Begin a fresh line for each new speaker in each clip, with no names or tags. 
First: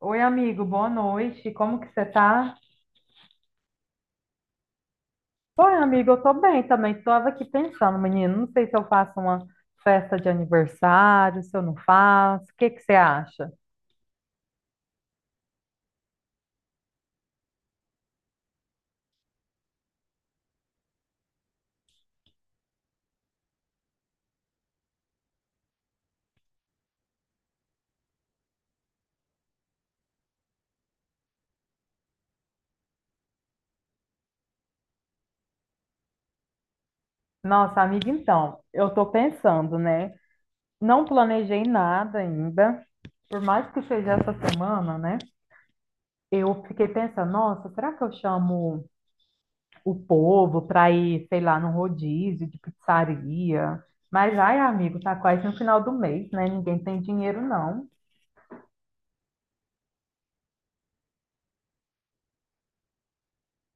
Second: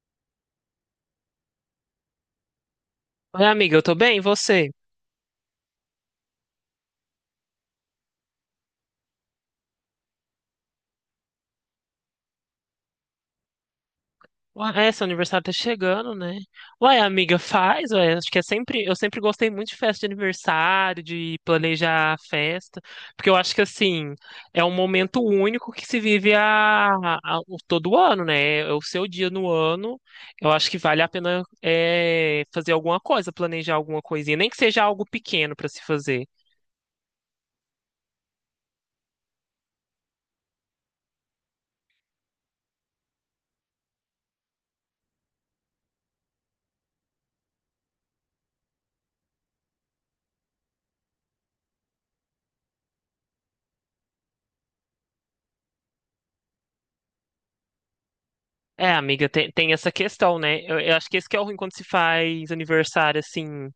Oi, amigo, boa noite. Como que você tá?
Ué, amiga, eu tô bem, e você?
Oi, amigo, eu tô bem também. Tava aqui pensando, menino, não sei se eu faço uma festa de aniversário, se eu não faço. O que que você acha?
Ué, seu aniversário tá chegando, né? Ué, amiga, faz, acho que eu sempre gostei muito de festa de aniversário, de planejar a festa, porque eu acho que, assim, é um momento único que se vive todo ano, né? É o seu dia no ano, eu acho que vale a pena fazer alguma coisa, planejar alguma coisinha, nem que seja algo pequeno pra se fazer.
Nossa, amiga, então, eu tô pensando, né? Não planejei nada ainda. Por mais que seja essa semana, né? Eu fiquei pensando, nossa, será que eu chamo o povo para ir, sei lá, num rodízio de pizzaria? Mas, ai, amigo, tá quase no final do mês, né? Ninguém tem dinheiro, não.
É, amiga, tem essa questão, né? Eu acho que esse que é o ruim quando se faz aniversário, assim.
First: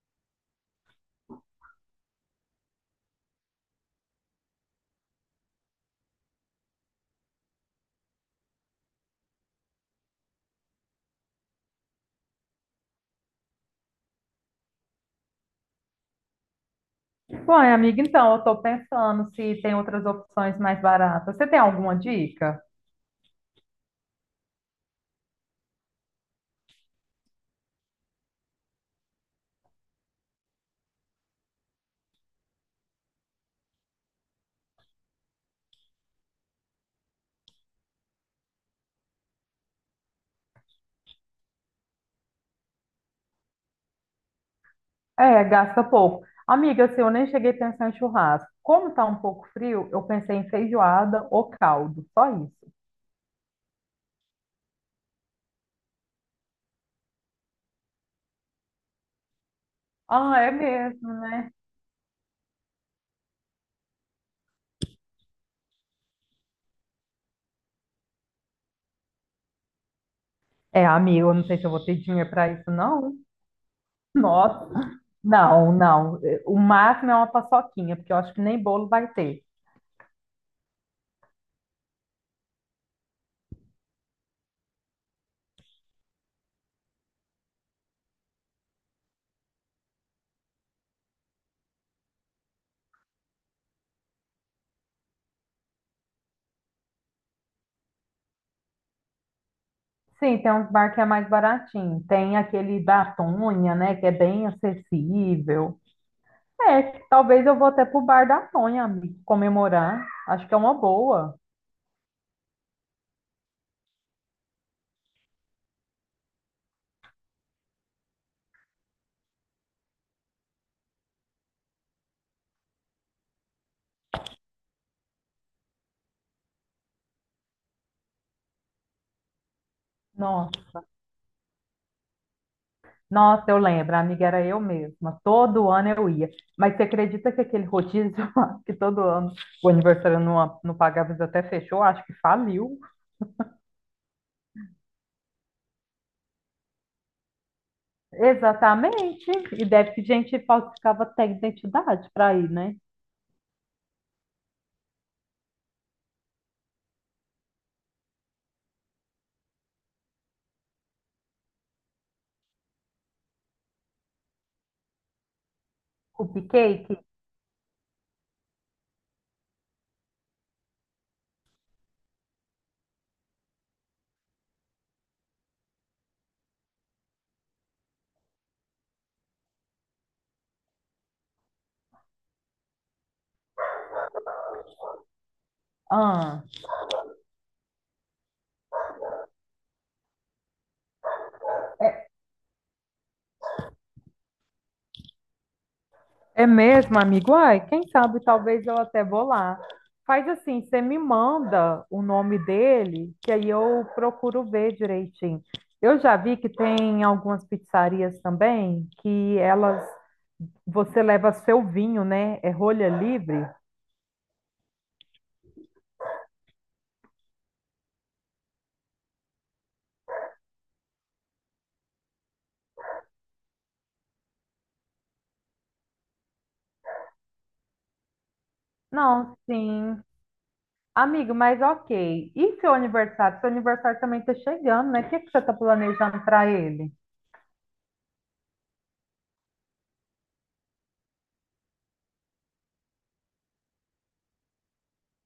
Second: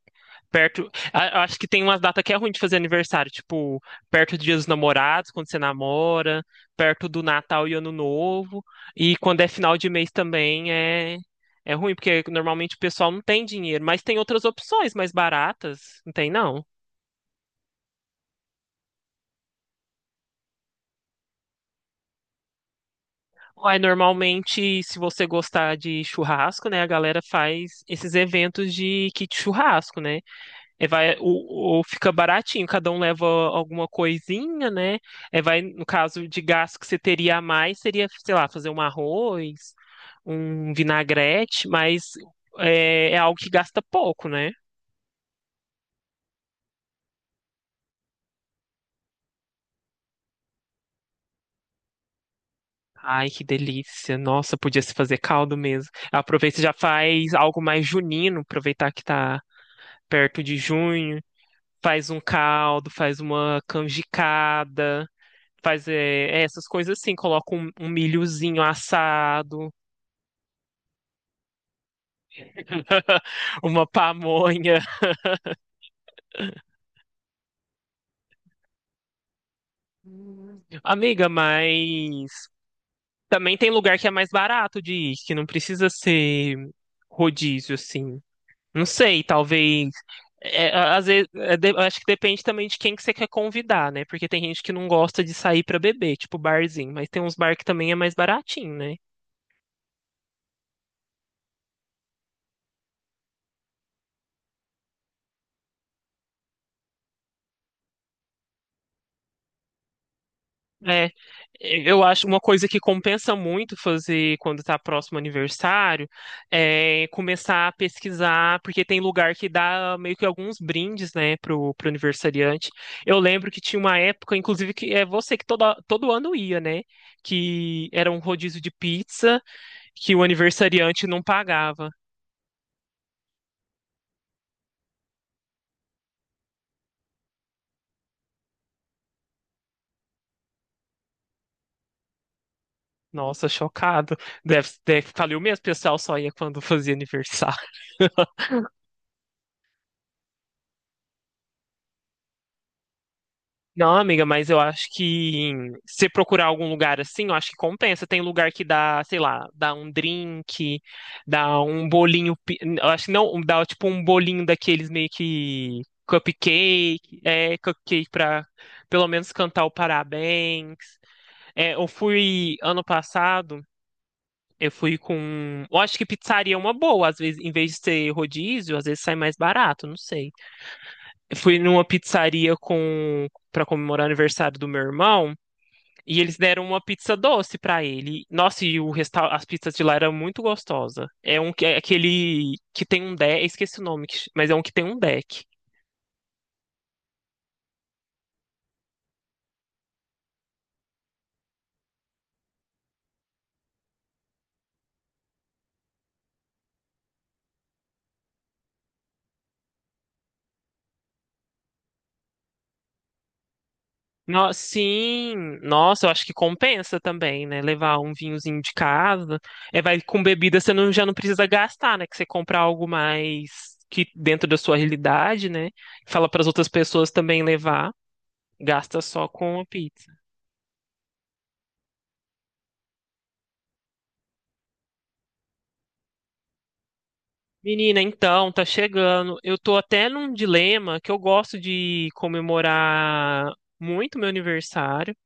Acho que tem umas datas que é ruim de fazer aniversário, tipo, perto do Dia dos Namorados, quando você namora, perto do Natal e Ano Novo. E quando é final de mês também é ruim, porque normalmente o pessoal não tem dinheiro, mas tem outras opções mais baratas, não tem não.
Bom, amiga, então, eu estou pensando se tem outras opções mais baratas. Você tem alguma dica?
Uai, normalmente, se você gostar de churrasco, né, a galera faz esses eventos de kit churrasco, né? É, vai, fica baratinho, cada um leva alguma coisinha, né? É, vai, no caso de gasto que você teria a mais, seria, sei lá, fazer um arroz, um vinagrete, mas é algo que gasta pouco, né?
É, gasta pouco. Amiga, assim, eu nem cheguei a pensar em churrasco. Como está um pouco frio, eu pensei em feijoada ou caldo, só isso.
Ai, que delícia. Nossa, podia se fazer caldo mesmo. Aproveita e já faz algo mais junino, aproveitar que tá
Ah,
perto
é
de junho.
mesmo?
Faz um caldo, faz uma canjicada, faz é essas coisas assim, coloca um milhozinho assado.
É, amiga, eu não sei se eu vou ter dinheiro para isso, não.
Uma
Nossa,
pamonha.
não. O máximo é uma paçoquinha, porque eu acho que nem bolo vai ter.
Amiga, mas também tem lugar que é mais barato de ir, que não precisa ser rodízio, assim. Não sei, talvez. Às vezes, acho que depende também de quem que você quer convidar, né? Porque tem gente que não gosta de sair pra beber, tipo barzinho, mas tem uns bar que também é mais baratinho, né?
Sim, tem uns bar que é mais baratinho. Tem aquele da Tonha, né, que é bem acessível. É, talvez eu vou até pro bar da Tonha, amiga, comemorar. Acho que é uma
É,
boa.
eu acho uma coisa que compensa muito fazer quando está próximo ao aniversário é começar a pesquisar, porque tem lugar que dá meio que alguns brindes, né, pro aniversariante. Eu lembro que tinha uma época, inclusive, que é você que todo ano ia, né, que era um rodízio de pizza que o
Nossa,
aniversariante não pagava.
nossa, eu lembro, a amiga era eu mesma. Todo ano eu ia. Mas você acredita que aquele rodízio lá, que todo ano o aniversário não pagava, eles até fechou? Acho que faliu.
Nossa, chocado. Deve, falei o mesmo, o pessoal só ia quando fazia aniversário.
Exatamente. E deve que gente falsificava até identidade para ir, né?
Não, amiga, mas eu acho que se procurar algum lugar assim, eu acho que compensa. Tem lugar que dá, sei lá, dá um drink, dá um bolinho. Eu acho que não, dá tipo um bolinho daqueles meio que
Cupcake?
cupcake pra pelo menos cantar o parabéns. É, eu fui ano passado, eu fui com. Eu acho que pizzaria é uma boa, às vezes, em vez de ser rodízio, às vezes sai mais barato, não sei. Eu fui numa pizzaria com, para comemorar o aniversário do meu irmão. E eles
Ah.
deram uma pizza doce pra ele. Nossa, as pizzas de lá eram muito gostosas. É um que é aquele que tem um deck, esqueci o nome, mas é um que tem um deck.
É mesmo, amigo? Ai, quem sabe talvez eu até vou lá. Faz assim, você me manda o nome dele, que aí eu procuro ver direitinho. Eu já vi que tem algumas pizzarias também que elas você leva seu vinho, né? É rolha livre?
Sim, nossa, eu acho que compensa também, né? Levar um vinhozinho de casa. É, vai com bebida, você não, já não precisa gastar, né? Que você compra algo mais que dentro da sua realidade, né? Fala para as outras pessoas também levar, gasta só
Não,
com a
sim.
pizza.
Amigo, mas ok. E seu aniversário? Seu aniversário também está chegando, né? O que que você está planejando para ele?
Menina, então, tá chegando. Eu tô até num dilema que eu gosto de comemorar muito meu aniversário,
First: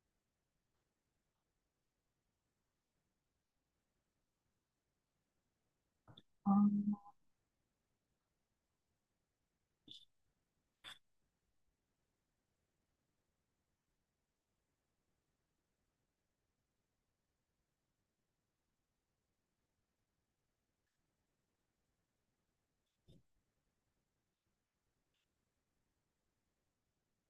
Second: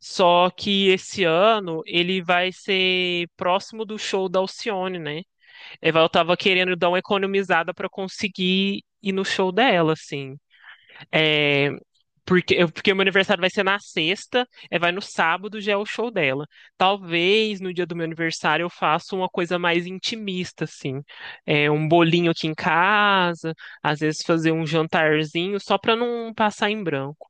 só que esse ano ele vai ser próximo do show da Alcione, né? Eu tava querendo dar uma economizada pra conseguir ir no show dela, assim. É, porque porque meu aniversário vai ser na sexta, vai no sábado já é o show dela. Talvez no dia do meu aniversário eu faça uma coisa mais intimista, assim. É, um bolinho aqui em casa, às vezes fazer um jantarzinho, só pra não passar em branco.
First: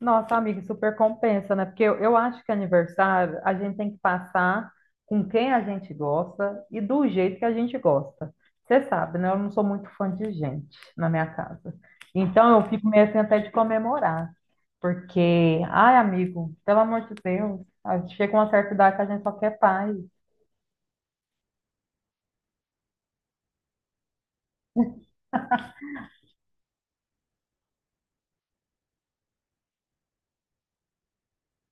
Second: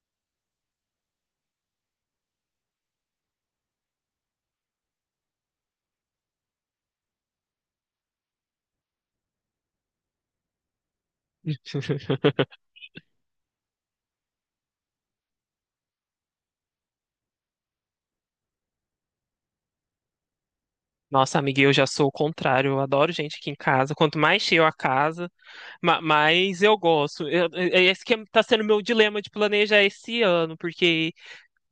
Nossa, amiga, super compensa, né? Porque eu acho que aniversário a gente tem que passar com quem a gente gosta e do jeito que a gente gosta. Você sabe, né? Eu não sou muito fã de gente na minha casa. Então eu fico meio assim até de comemorar. Porque, ai, amigo, pelo amor de Deus, a gente chega uma certa idade que a gente só quer paz.
Nossa, amiga, eu já sou o contrário. Eu adoro gente aqui em casa. Quanto mais cheio a casa, mais eu gosto. Esse que é, tá sendo meu dilema de planejar esse ano, porque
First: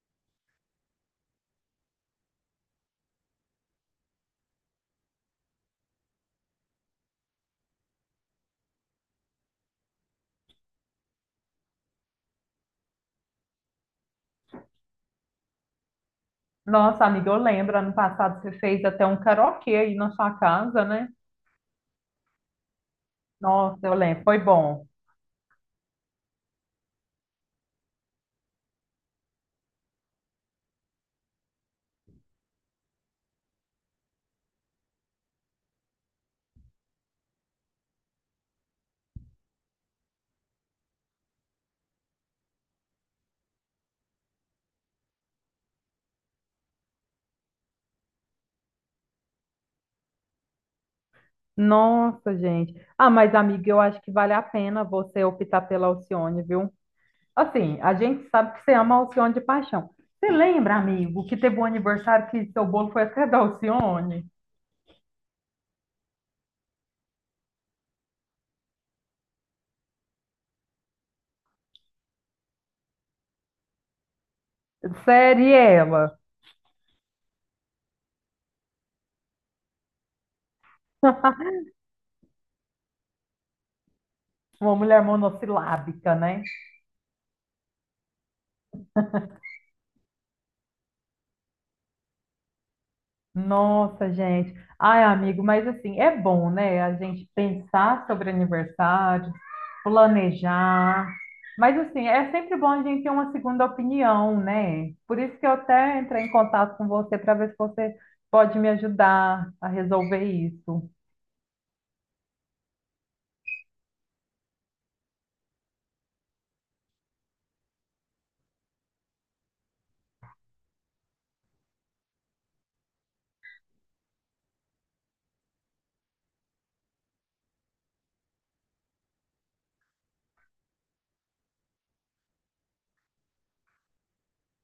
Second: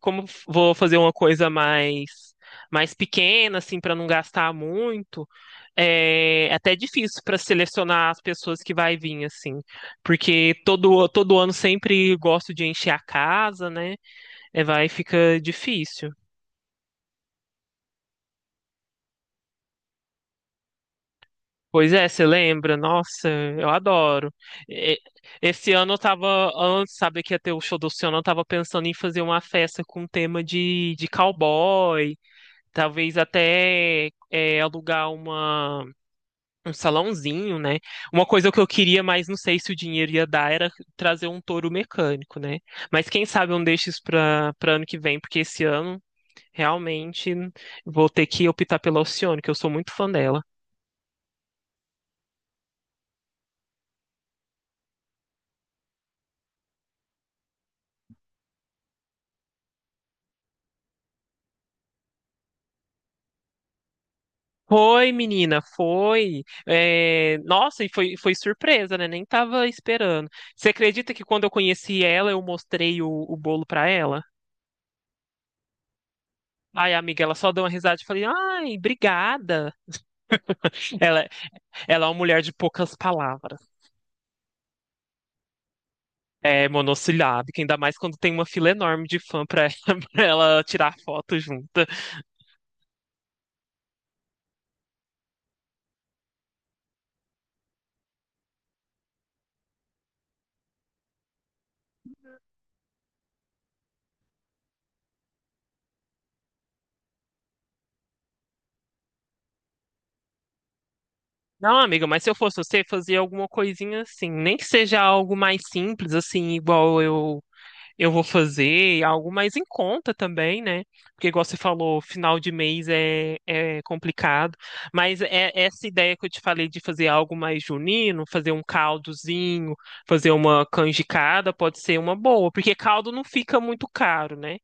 como vou fazer uma coisa mais pequena, assim, para não gastar muito, é até difícil para selecionar as pessoas que vai vir, assim, porque todo ano sempre gosto de encher a casa, né? É, vai fica difícil.
Nossa, amiga, eu lembro, ano passado você fez até um karaokê aí na sua casa, né?
Pois é, você lembra? Nossa, eu
Nossa, eu lembro,
adoro.
foi bom.
É. Esse ano eu tava, antes, sabe que ia ter o show do Oceano, eu tava pensando em fazer uma festa com tema de cowboy, talvez até alugar uma um salãozinho, né? Uma coisa que eu queria, mas não sei se o dinheiro ia dar, era trazer um touro mecânico, né? Mas quem sabe eu não deixo isso para ano que vem, porque esse ano realmente vou ter que optar pela Alcione, que eu sou muito fã dela.
Nossa, gente. Ah, mas amiga, eu acho que vale a pena você optar pela Alcione, viu? Assim, a gente sabe que você ama a Alcione de paixão. Você lembra, amigo, que teve um aniversário que seu bolo foi até da Alcione?
Foi, menina, foi. É. Nossa, e foi surpresa, né? Nem tava esperando. Você acredita que quando eu conheci ela, eu mostrei o bolo para ela?
Sério, e ela?
Ai, amiga, ela só deu uma risada e falei, ai, obrigada. Ela, ela é uma mulher de poucas palavras.
Uma mulher monossilábica, né?
É monossilábica, ainda mais quando tem uma fila enorme de fã pra ela, pra ela tirar foto junta.
Nossa, gente. Ai, amigo, mas assim, é bom, né? A gente pensar sobre aniversário, planejar. Mas assim, é sempre bom a gente ter uma segunda opinião, né? Por isso que eu até entrei em contato com você para ver se você pode me ajudar a resolver isso.
Não, amiga, mas se eu fosse você, fazia alguma coisinha assim, nem que seja algo mais simples, assim, igual eu vou fazer, algo mais em conta também, né? Porque, igual você falou, final de mês é complicado. Mas é essa ideia que eu te falei de fazer algo mais junino, fazer um caldozinho, fazer uma canjicada, pode ser uma boa, porque caldo não fica muito caro, né?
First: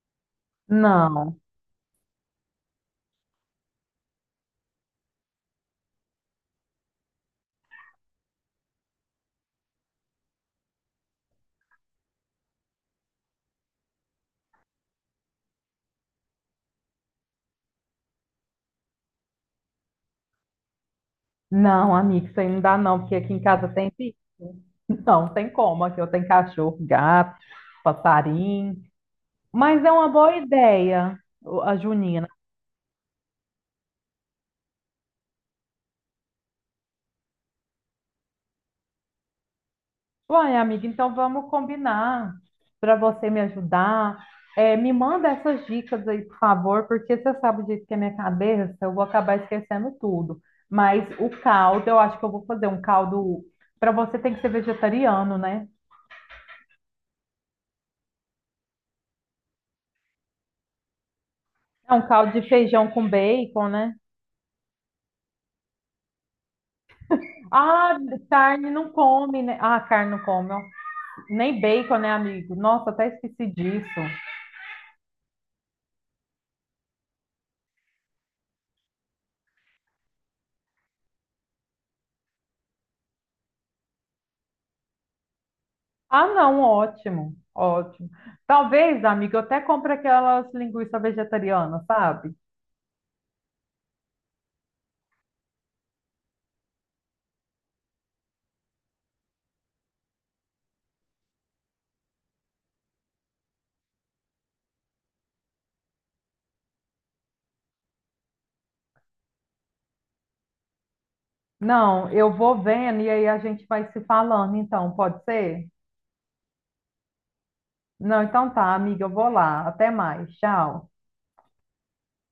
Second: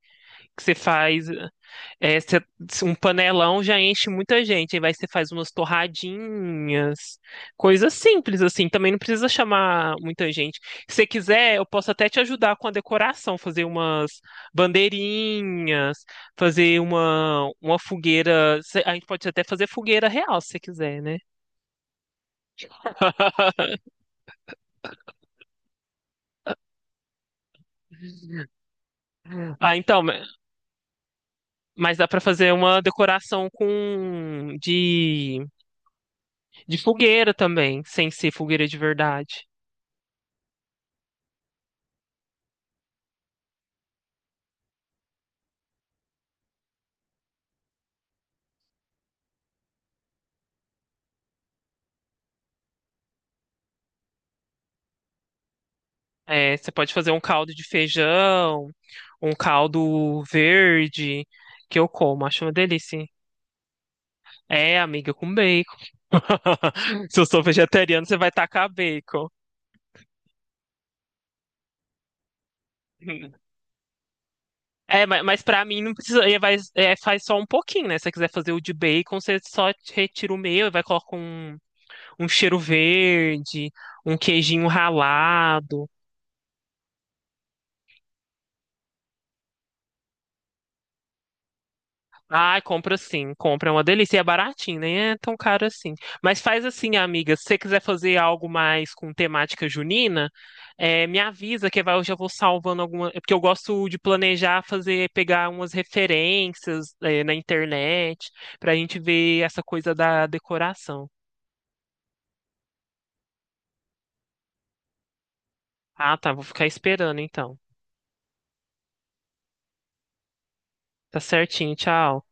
Que você faz.
Não,
É, cê- um panelão já enche muita gente. Aí vai, você faz umas torradinhas, coisas simples assim. Também não precisa chamar muita gente. Se você quiser, eu posso até te ajudar com a decoração, fazer umas bandeirinhas, fazer uma fogueira. A gente pode até fazer fogueira real, se você quiser, né?
não, amigo, isso aí não dá não, porque aqui em casa tem bicho. Não, tem como, aqui eu tenho cachorro, gato, passarinho.
Ah,
Mas é
então,
uma boa ideia, a
mas dá pra
junina.
fazer uma decoração de fogueira também, sem ser fogueira de verdade.
Uai, amiga, então vamos combinar para você me ajudar. É, me manda essas dicas aí, por favor, porque você sabe o jeito que é minha cabeça, eu vou acabar esquecendo tudo. Mas o caldo, eu acho que eu vou fazer um caldo. Para você tem que ser vegetariano, né?
É, você pode fazer um caldo de feijão, um caldo verde, que eu
É um
como,
caldo
acho
de
uma
feijão
delícia.
com bacon, né?
É, amiga, com bacon. Se eu sou
Ah,
vegetariano, você vai tacar
carne não
bacon.
come, né? Ah, carne não come, ó. Nem bacon, né, amigo? Nossa, até esqueci disso.
É, mas pra mim não precisa. Faz só um pouquinho, né? Se você quiser fazer o de bacon, você só retira o meu e vai colocar um cheiro verde, um queijinho ralado.
Ah, não, ótimo, ótimo. Talvez, amiga, eu até compre aquelas linguiças vegetarianas, sabe?
Ai, compra sim, compra, é uma delícia. E é baratinho, nem é tão caro assim. Mas faz assim, amiga, se você quiser fazer algo mais com temática junina, me avisa que eu já vou salvando alguma. Porque eu gosto de planejar, fazer, pegar umas referências, na internet, pra gente ver essa coisa da decoração.
Não, eu vou vendo e aí a gente vai se falando, então, pode ser?
Ah, tá, vou ficar esperando então.
Não, então tá, amiga, eu vou lá. Até mais, tchau.
Tá certinho, tchau.